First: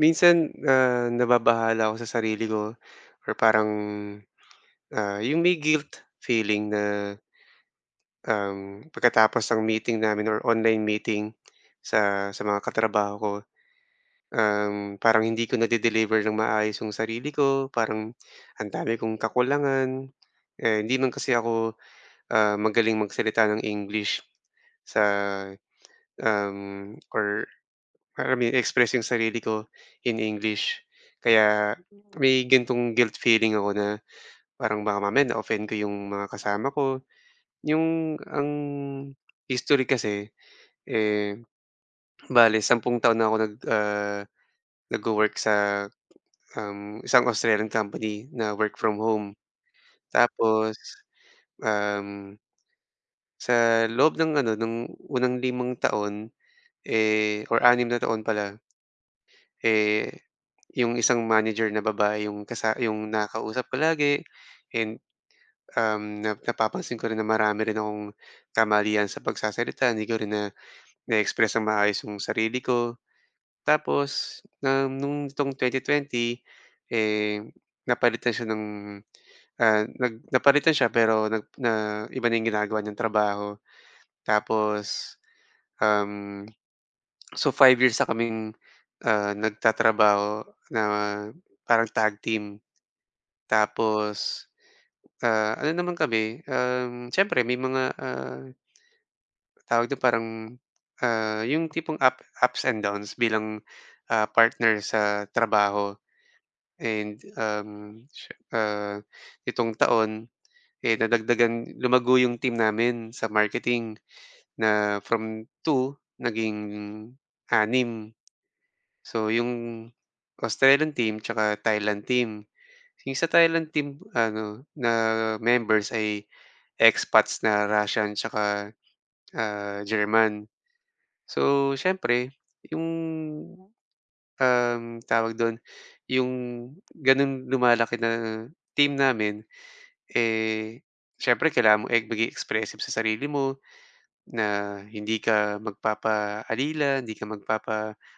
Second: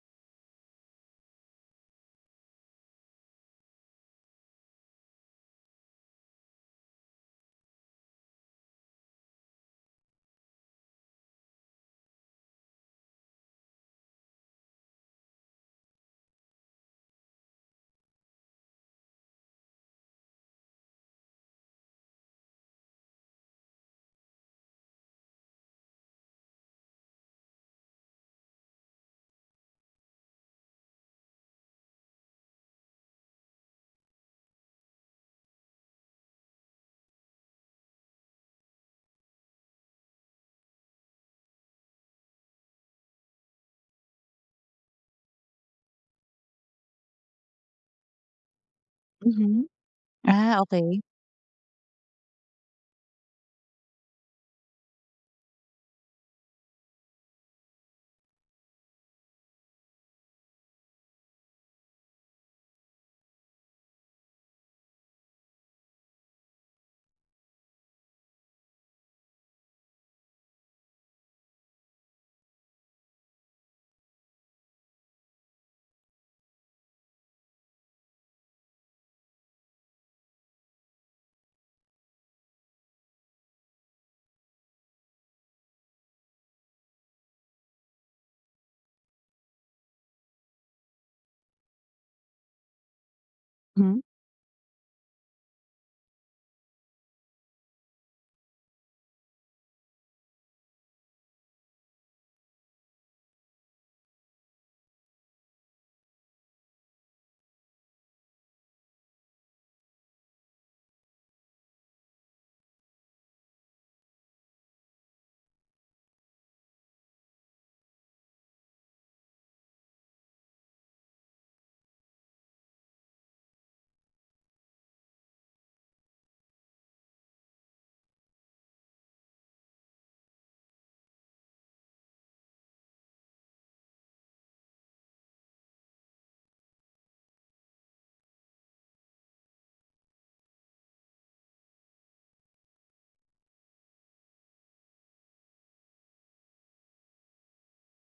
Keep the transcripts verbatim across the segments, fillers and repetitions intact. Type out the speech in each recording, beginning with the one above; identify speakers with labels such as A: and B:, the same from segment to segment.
A: Minsan, ah, nababahala ako sa sarili ko or parang, ah, yung may guilt feeling na um, pagkatapos ng meeting namin or online meeting sa, sa mga katrabaho ko. Um, parang hindi ko nade-deliver ng maayos 'yong sarili ko, parang ang dami kong kakulangan. Eh, hindi man kasi ako, ah, magaling magsalita ng english sa, um, or alam mo 'yun i-express 'yong sarili ko in english. Kaya may gan'tong guilt feeling ako na parang baka mamaya na-offend ko 'yong mga kasama ko, 'yong ang history kasi, eh, bale sampung taon na ako nag, ah, nagwo-work sa, um, isang Australian company na work from home.
B: Mhm. Ah,
A: Tapos,
B: okey.
A: um sa loob ng ano ng unang limang taon, eh or anim na taon pala. Eh, 'yong isang manager na babae 'yong kasa 'yong nakausap ko lagi. And, um, na napapansin ko rin na marami rin akong kamalian sa pagsasalita, hindi ko rin na na-express ng maayos 'yong sarili ko. Tapos, um, no'ng nitong twenty-twenty eh, napalitan siya ng, ah, nag napalitan siya pero nag na iba na yung ginagawa niyang trabaho. Tapos, um, so five years na kaming, ah, nagtatrabaho na parang tag team.
B: Mm.
A: Tapos, ah, ano naman kami, um, siyempre may mga ah tawag do'n parang, ah, yung tipong up ups and downs bilang, ah, partner sa trabaho. And, um, siye ah, itong taon, eh, nadagdagan lumago yung team namin sa marketing na from two naging anim. So 'yung Australian team 'tsaka Thailand team. Yung sa Thailand team ano na members ay expats na Russian 'tsaka, ah, German. So, siyempre 'yong, um, tawag do'n, yung ganong lumalaki na team namin, eh, siyempre kailangan mo, eh maging expressive sa sarili mo na hindi ka magpapaalila, hindi ka magpapatalo.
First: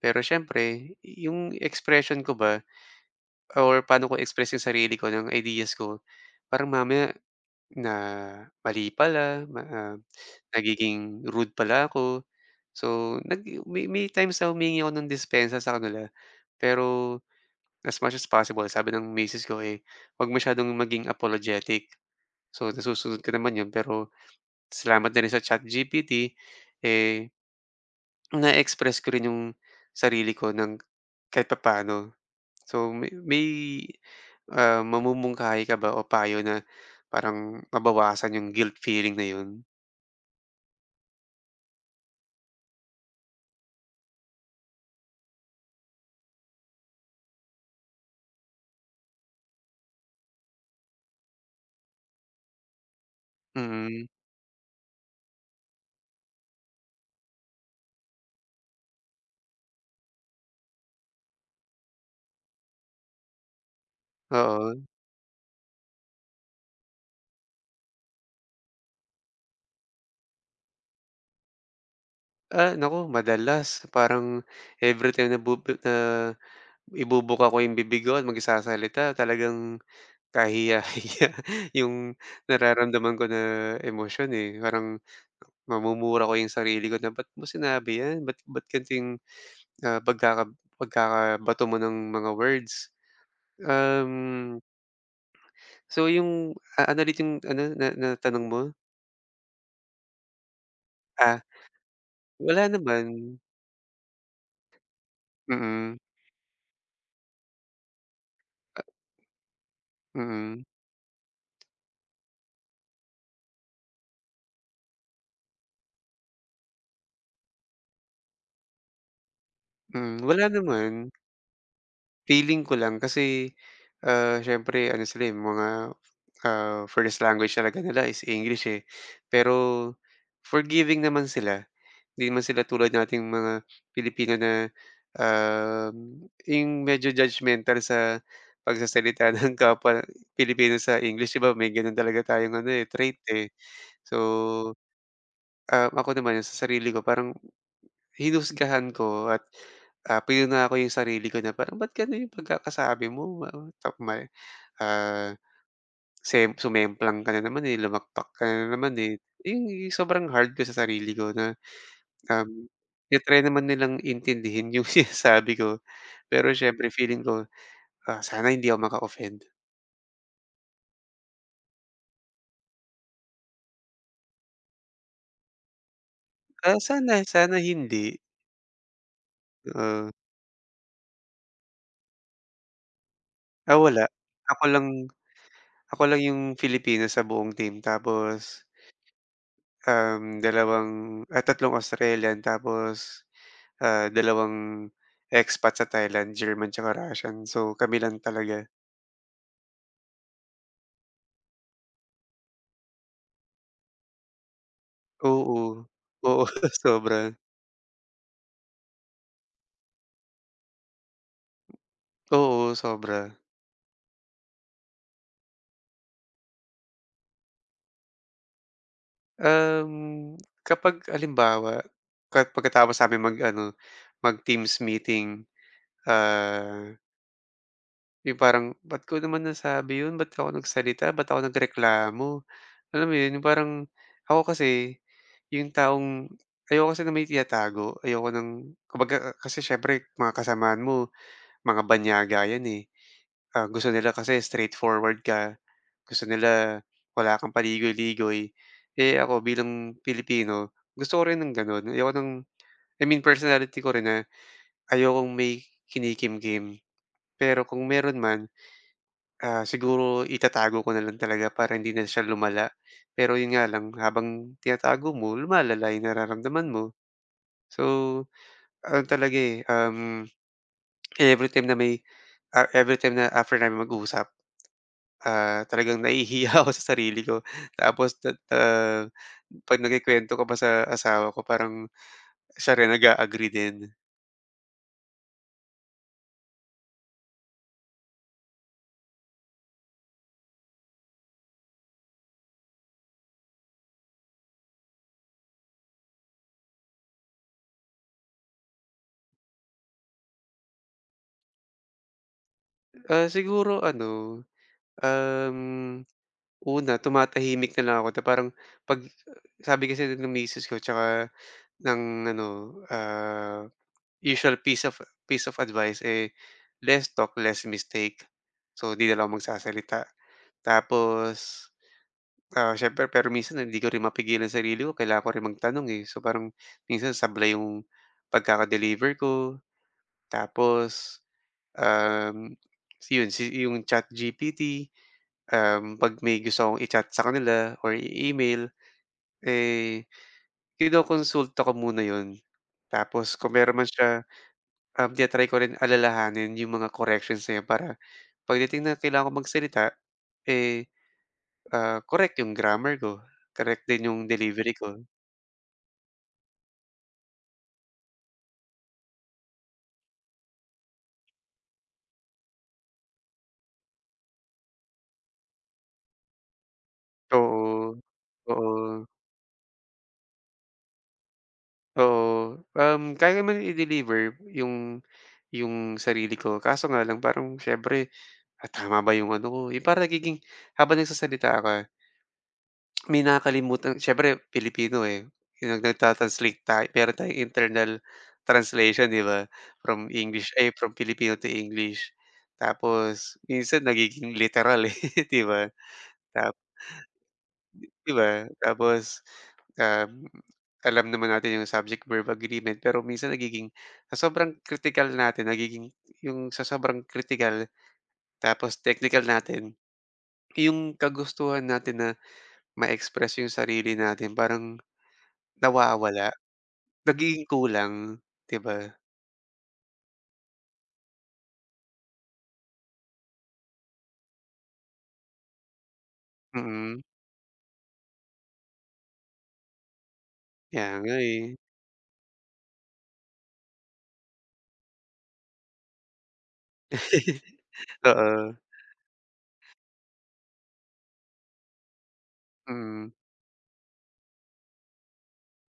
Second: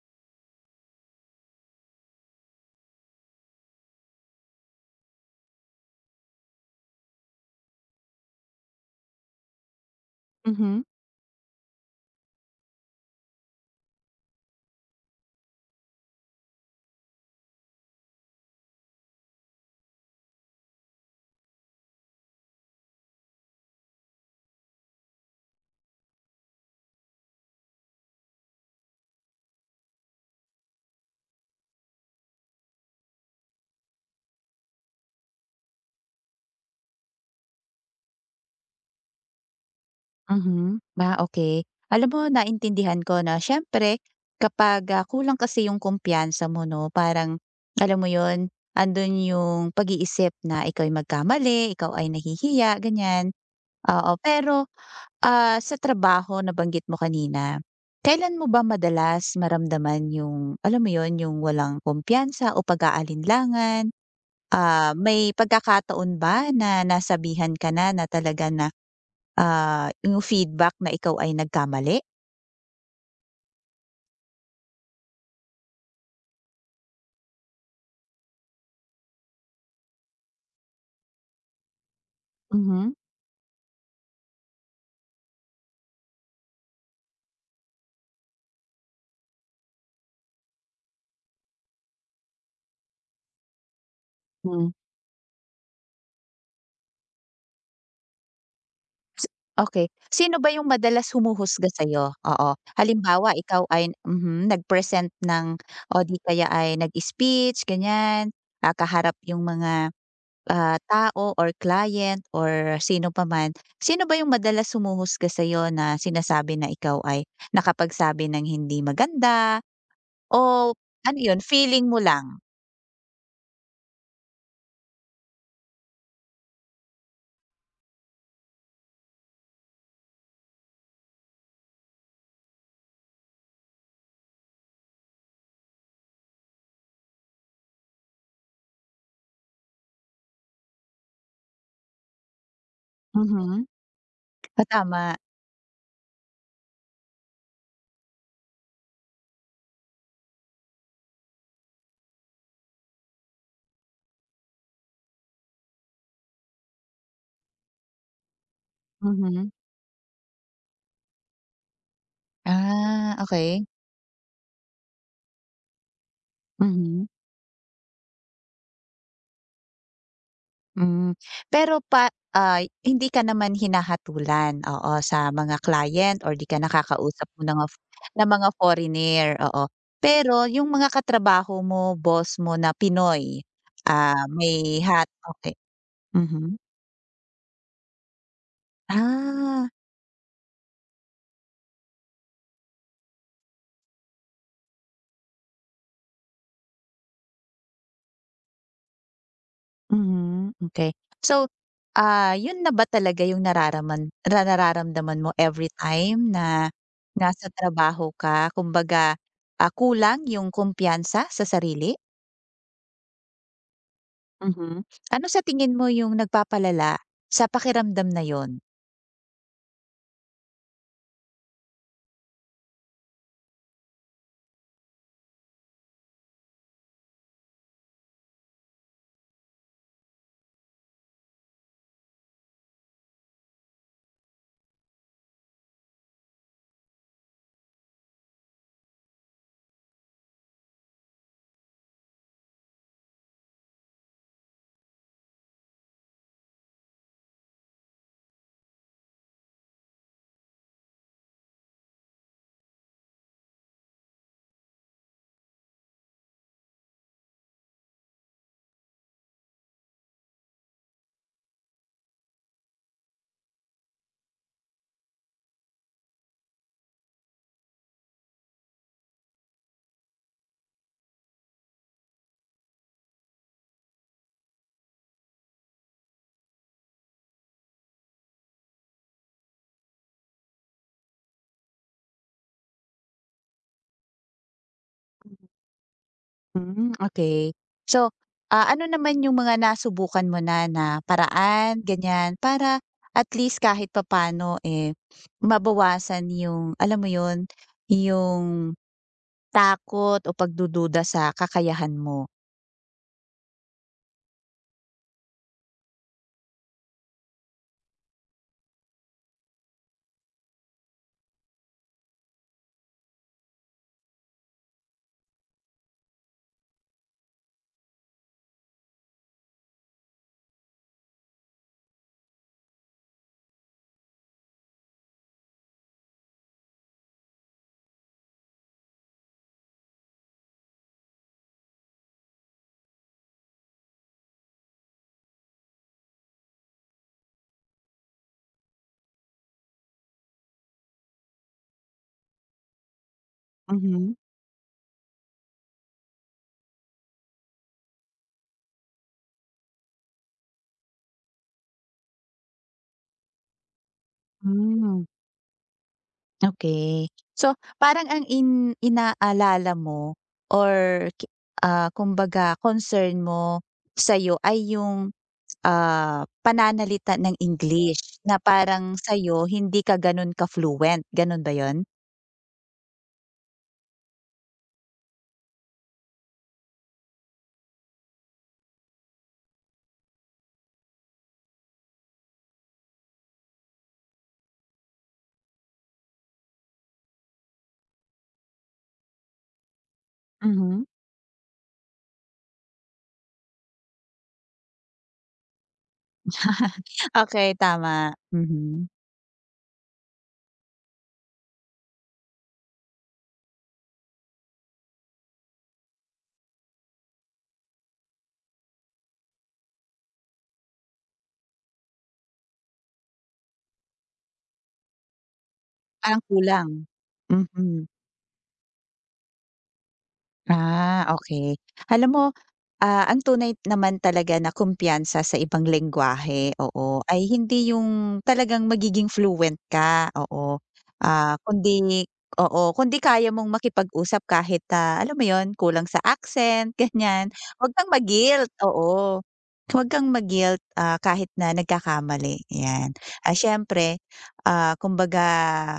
A: Pero siyempre i yung expression ko ba or paano ko express 'yong sarili ko ng ideas ko parang mamaya na mali pala, na
B: Mhm.
A: nagiging rude pala ako. So, nag may may times na humingi ako ng dispensa sa kanila pero, as much as possible sabi ng misis ko, eh, "Huwag masyadong maging apologetic." So nasusunod ka naman 'yon pero, salamat na rin sa ChatGPT, eh, na express ko rin yung sarili ko ng kahit papaano. So may may, ah, mamumungkahi ka ba o payo na parang mabawasan yung guilt feeling na 'yun?
B: Mhm, ah, okey. Alam mo naintindihan ko. Na siyempre kapag, ah, kulang kasi 'yung kumpiyansa mo 'no, parang alam mo 'yun andun 'yung pag-iisip na ikaw ay magkamali, ikaw ay nahihiya ganiyan,
A: Mm.
B: oo. Pero, ah, sa trabaho nabanggit mo kanina, kailan mo ba madalas maramdaman 'yung, alam mo 'yun, 'yung walang kumpiyansa o pag-aalinlangan,
A: Oo.
B: ah, may pagkakataon ba na nasabihan ka na na talaga na, ah, 'yung feedback na ikaw ay nagkamali?
A: Ah, naku madalas, parang every time na bubu ah, ibubuka ko 'yong bibig ko at magsasalita talagang kahiya-hiya 'yong
B: Mhm.
A: nararamdaman ko na emosyon, eh, parang mamumura ko 'yong sarili ko na "ba't mo sinabi 'yan, ba't ba't gan'to 'yung, ah, pagkaka pagkakabato mo ng mga words," um
B: Hmm.
A: So 'yung a ano ulit 'yung ano, na na tanong mo?
B: Si okey, sino ba 'yung madalas
A: Ah.
B: humuhusga sa'yo? Oo.
A: Wala
B: Halimbawa
A: naman.
B: ikaw ay, mhm, nag-present ng o
A: Mm.
B: di kaya ay nag-speech ganiyan, ah,
A: Ah.
B: kaharap 'yung mga,
A: Mm.
B: ah, tao or client or sino pa man, sino ba 'yung madalas humuhusga sa'yo na sinasabi na ikaw ay nakapagsabi ng hindi maganda,
A: Hmm, wala
B: o,
A: naman.
B: ano 'yun feeling mo lang?
A: Feeling ko lang, kasi, ah, siyempre ano sila, eh, mga, ah, first language talaga nila is English, eh. Pero forgiving naman sila, 'di naman sila tulad nating mga Pilipino na, um, 'yong medyo judgemental sa pagsasalita ng kapwa na Pilipino sa English, 'di ba may gano'n talaga tayong ano, eh, trait eh.
B: Mhm,
A: So,
B: ah, tama.
A: ah, ako naman, sa sarili ko parang hinusgahan ko at, ah, pinuna ko 'yung sarili ko na parang, "Ba't gano'n 'yung pagkakasabi mo,, [unintelligible] ah, sem sumemplang ka na naman, eh, lumagpak ka na naman, eh."
B: Mhm.
A: 'Yung yu sobrang hard ko sa sarili ko na, um,
B: Ah,
A: i-try
B: okey.
A: naman nilang intindihin 'yung sinasabi ko. Pero siyempre
B: Mhm.
A: feeling ko, ah, sana hindi ako maka-offend.
B: Hmm, pero pa ay, hindi ka naman hinahatulan, oo, sa mga client or di kaya
A: Ah, sana,
B: nakakausap mo na
A: sana
B: ng of
A: hindi.
B: ng mga foreigner, oo.
A: Oo.
B: Pero yung mga katrabaho mo, boss mo na Pinoy,
A: Ah, wala.
B: ah,
A: Ako
B: may
A: lang
B: hat okey,
A: ako lang yung
B: mhm.
A: Filipino sa buong team tapos,
B: Ah.
A: um, dalawang, ah, tatlong Australian, tapos, ah, dalawang expats sa Thailand, German tsaka Russian, so kami lang talaga.
B: Mhm, okey. So, ah, yun na ba talaga yung nararaman ra nararamdaman mo,
A: Oo.
B: everytime
A: Oo,
B: na
A: sobra.
B: nasa trabaho ka. Kumbaga, ah, kulang yung kumpiyansa sa sarili?
A: Oo, sobra.
B: Mhm, ano sa tingin mo yung nagpapalala, sa pakiramdam na yon?
A: Um, kapag halimbawa ka pagkatapos namin mag-ano, mag-Teams meeting, ah yung parang, "Ba't ko naman nasabi 'yon, ba't ako nagsalita, ba't ako nagreklamo?" Alam mo 'yon? Yung parang, ako kasi yung taong ayaw ko kasi nang may tinatago, ayoko ng kumbaga, ah, kasi siyempre mga kasamahan mo, mga banyaga 'yan, eh. Ah, gusto nila kasi straightforward ka, gusto nila wala kang paligoy-ligoy, eh, ako, bilang Pilipino gusto ko rin ng gano'n. Ayoko ng, I mean personality ko rin na ayokong may kinikimkim. Pero kung meron man, ah, siguro itatago ko na lang talaga para hindi na siya lumala. Pero yun nga lang, habang tinatago mo, lumalala yung nararamdaman mo. So, ano talaga, eh, um, everytime na may, ah, everytime na after namin mag-usap, ah, talagang nahihiya ako sa sarili ko. Tapos, tat ah, 'pag nakukwento ko pa sa asawa ko, parang siya rin nag-a-agree din.
B: Hmm, okey. So, ah, ano naman 'yung mga nasubukan mo na na paraan ganiyan para at least kahit papaano, eh, mabawasan 'yung, alam mo 'yun, 'yung, takot o pagdududa sa kakayahan mo?
A: Ah, siguro ano, um, una, tumatahimik na lang ako na parang 'pag sabi kasi ng misis ko tsaka ng ano, ah, usual piece of piece of advice eh, less talk less mistake, so 'di na lang ako magsasalita. Tapos, ah, siyempre pero minsan hindi ko rin mapigilan ang sarili ko, kailangan ko rin magtanong, eh, so parang minsan sablay 'yong pagkaka-deliver ko. Tapos, um, si 'yon si 'yong ChatGPT, um, 'pag may gusto akong i-chat sa kanila or i email, eh, kinokonsulta ko muna 'yon, tapos kung meron man
B: Mhm.
A: siya um, tina-try ko rin alalahanin 'yong mga corrections na 'yun para pagdating na kailangan kong magsalita, eh, ah, korek 'yung grammar ko, korek din 'yung delivery ko.
B: Hmm. Okey. So, parang ang in inaalala mo or, ki ah, kumbaga concern mo sa'yo ay yung, ah, pananalita ng
A: Oo.
B: English. Na parang
A: Oo.
B: sa'yo, hindi ka ganun ka-fluent, ganun ba yon?
A: Oo, um, kaya naman i-deliver yung, yung sarili ko, kaso nga lang parang siyempre, "Ah, tama ba 'yong ano ko" yung parang nagiging habang nagsasalita ka may nakakalimutan siyempre Pilipino, eh, yung nag nag-ta-translate tay meron tayong internal translation 'di ba? From english, ay,
B: Mhm.
A: from Pilipino to English tapos minsan nagiging literal, eh, 'di ba? Tap
B: Okey,
A: di di
B: tama,
A: ba?
B: mhm.
A: Tapos, um, alam naman natin 'yong subject-verb agreement, pero minsan nagiging sa sobrang kritikal natin nagiging 'yong sa sobrang kritikal tapos teknikal natin, yung kagustuhan natin na, ma-express yung sarili natin parang,
B: Parang
A: nawawala,
B: kulang.
A: nagiging
B: Mhm.
A: kulang 'di ba?
B: Ah, okey. Alam mo, ah, ang tunay naman talaga na kumpiyansa sa ibang lengguwahe, oo,
A: Mm.
B: ay hindi 'yung talagang magiging fluent ka oo,
A: Kaya nga,
B: ah,
A: eh.
B: kundi, oo, kundi kaya mong makipag-usap kahit na alam mo 'yun, kulang sa accent ganiyan, huwag kang ma-guilt,
A: Oo.
B: oo. Oh, huwag kang ma-guilt, ah, kahit na nagkakamali 'yan.
A: Mm.
B: Ah, siyempre, ah, kumbaga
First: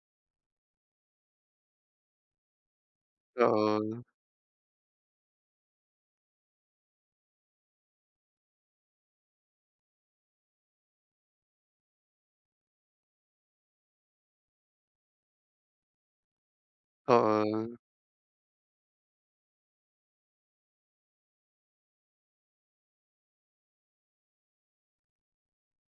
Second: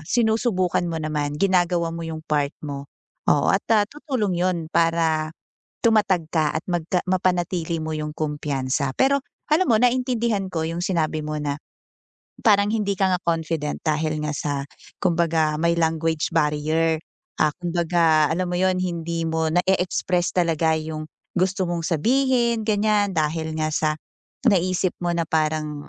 B: sinusubukan mo naman, ginagawa mo 'yung part mo, oo, at
A: Oo.
B: tutulong 'yun para tumatag ka at magka mapanatili mo 'yung kumpiyansa. Pero alam mo naintindihan ko 'yung sinabi mo na, parang hindi ka nga confident dahil nga sa kumbaga may language barrier, ah,
A: Oo.
B: kumbaga alam mo 'yun, hindi mo na-e-express talaga 'yung gusto mong sabihin ganiyan, dahil nga sa naisip mo na parang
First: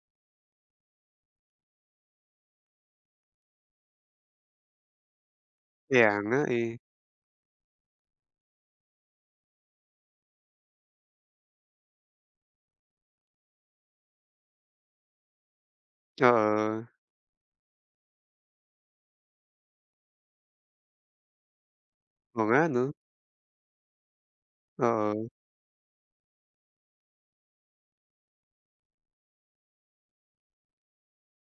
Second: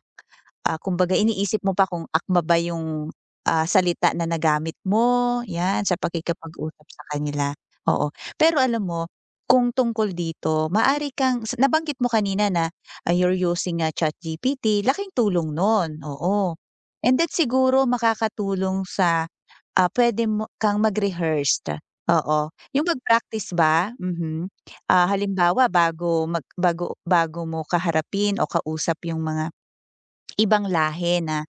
B: ah, kumbaga iniisip mo pa kung akma ba 'yung, ah, salita na nagamit mo 'yan, sa
A: Kaya nga eh.
B: pakikipag-usap sa kanila, oo. Pero alam mo, kung tungkol dito, maaari kang nabanggit mo kanina na, ah, you're using a ChatGPT, laking tulong nun, oo.
A: Oo.
B: And then, siguro makakatulong sa, ah, puwede mo kang mag-rehearsed,
A: Oo
B: oo.
A: nga
B: 'Yung
A: 'no.
B: mag-praktis ba, mhm, ah,
A: Oo.
B: halimbawa bago mag bago bago mo kaharapin o kausap 'yung mga, ibang lahi na,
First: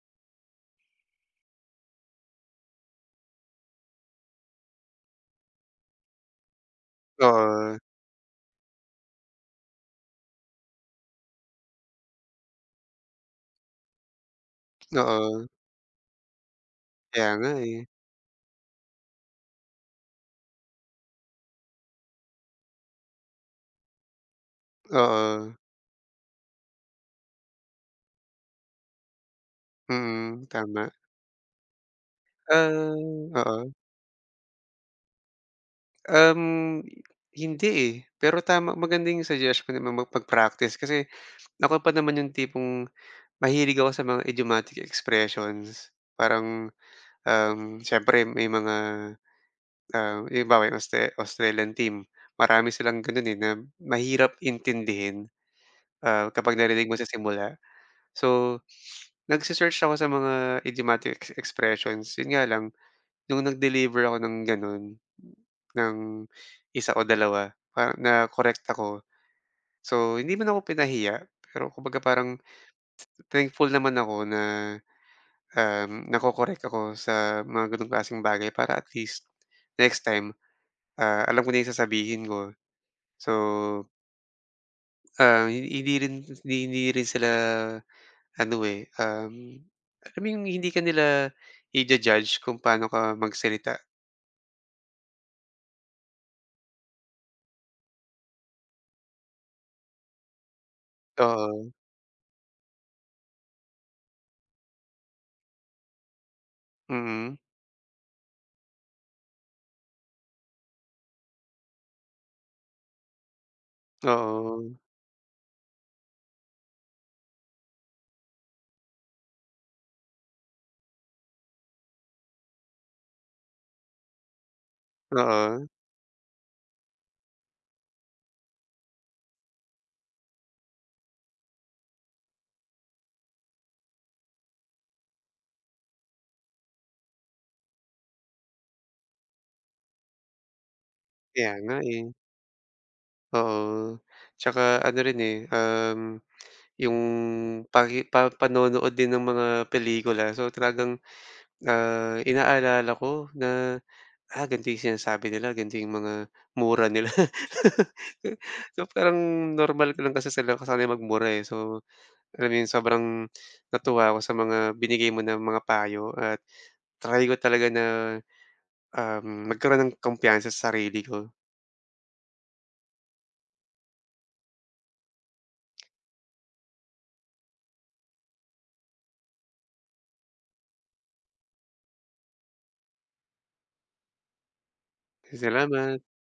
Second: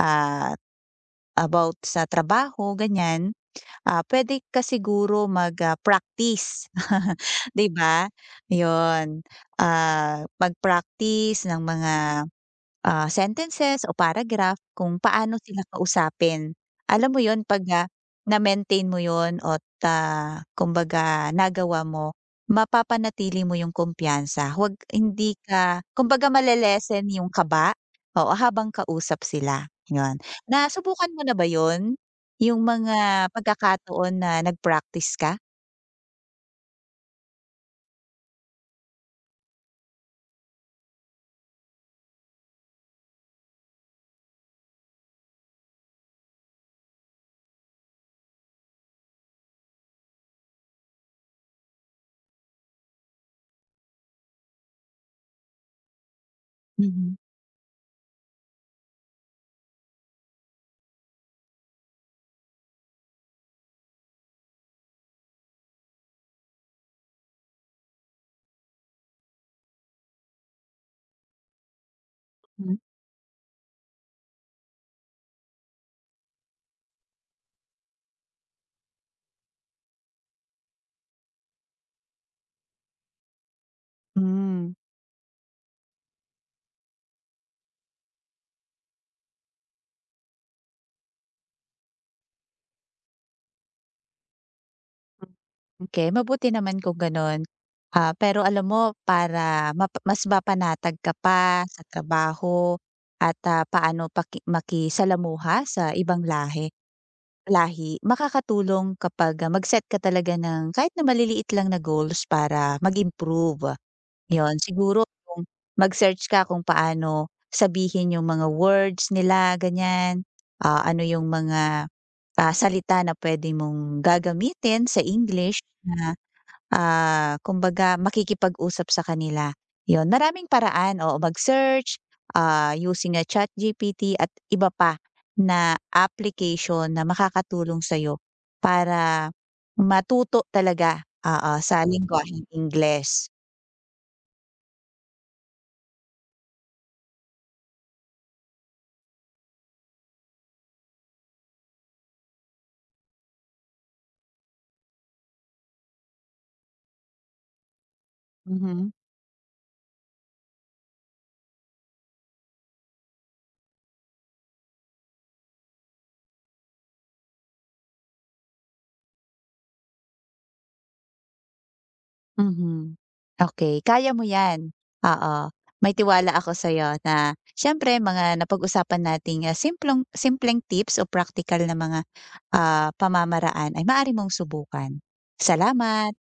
B: ah, about sa trabaho ganiyan, ah, puwede ka siguro mag-praktis, 'di
A: Oo.
B: ba, 'yun. Ah, magpraktis ng mga, ah, sentences o paragraph kung paano
A: Oo.
B: sila kausapin. Alam mo
A: Kaya
B: 'yun,
A: nga,
B: 'pag,
A: eh.
B: ah, na-maintain mo 'yun at, ah, kumbaga nagawa mo, mapapanatili mo 'yung kumpiyansa, huwag hindi
A: Oo.
B: ka kumbaga ma-le-lessen 'yung kaba o habang kausap sila 'yun,
A: Mm, tama.
B: nasubukan mo na ba 'yun, 'yung
A: Ah,
B: mga
A: oo.
B: pagkakataon na nagpraktis ka?
A: Um, hindi, eh, pero tama maganda yung suggestion mo ma mag-praktis kasi, ako pa naman yung tipong mahilig ako sa mga idiomatic expressions, parang, um, siyempre may mga, ah, halimbawa Austra Australian team marami silang gano'n, eh, na mahirap intindihin. Ah, kapag narinig mo sa
B: Mhm.
A: simula so nagse-search ako sa mga idiomatic ex expressions 'yon nga lang, no'ng nag-deliver ako ng gano'n ng isa o dalawa parang nakorek ako. So hindi man ako pinahiya pero kumbaga parang
B: Hmm.
A: thankful naman ako na, um, nako-korek ako sa mga ganong klaseng bagay para at least, next time, ah, alam ko na 'yong sasabihin ko, so
B: Hmm.
A: ah, hi hindi rin hindi rin sila ano, eh, um, alam mo yung hindi ka nila i-ja-judge kung pa'no ka magsalita.
B: Okey, mabuti naman kung gano'n. Ah, pero alam mo para mapa mas mapanatag ka pa
A: Oo.
B: sa trabaho at, ah, paano paki makisalamuha sa ibang lahe
A: Mm.
B: lahi, makakatulong kapag, ah, mag-set ka talaga ng kahit na maliliit lang na goals para mag-improve. 'Yun,
A: Oo.
B: siguro kung mag-search ka kung paano sabihin yung mga words nila ganyan. Ah, ano yung mga, ah, salita na puwede mong gagamitin sa English
A: Oo.
B: na, ah, kumbaga makikipag-usap sa kanila, 'yun. Maraming paraan, oo mag-search, ah, using a ChatGPT at iba pa na application na makakatulong sa'yo, para matuto talaga oo
A: Kaya nga,
B: sa
A: eh.
B: lenggwaheng Ingles.
A: Oo, 'tsaka ano rin, eh, um, yung paki pa panonood din ng mga pelikula so talagang, ah, inaalala ko na, ah, gan'to yung sinasabi nila, gan'to yung mga mura nila. So
B: Mhm.
A: parang normal ko lang kasi sila sa kanila magmura, eh, so alam mo yung sobrang natuwa ako sa mga binigay mo na mga payo at try ko talaga na, um, magkaroon ng kumpiyansa sa sarili ko.
B: Mhm, okey kaya mo 'yan, oo may tiwala ako sa'yo na siyempre mga napag-usapan nating simplong simpleng tips o praktikal na mga, ah, pamamaraan ay maaari mong subukan,
A: Salamat.
B: salamat.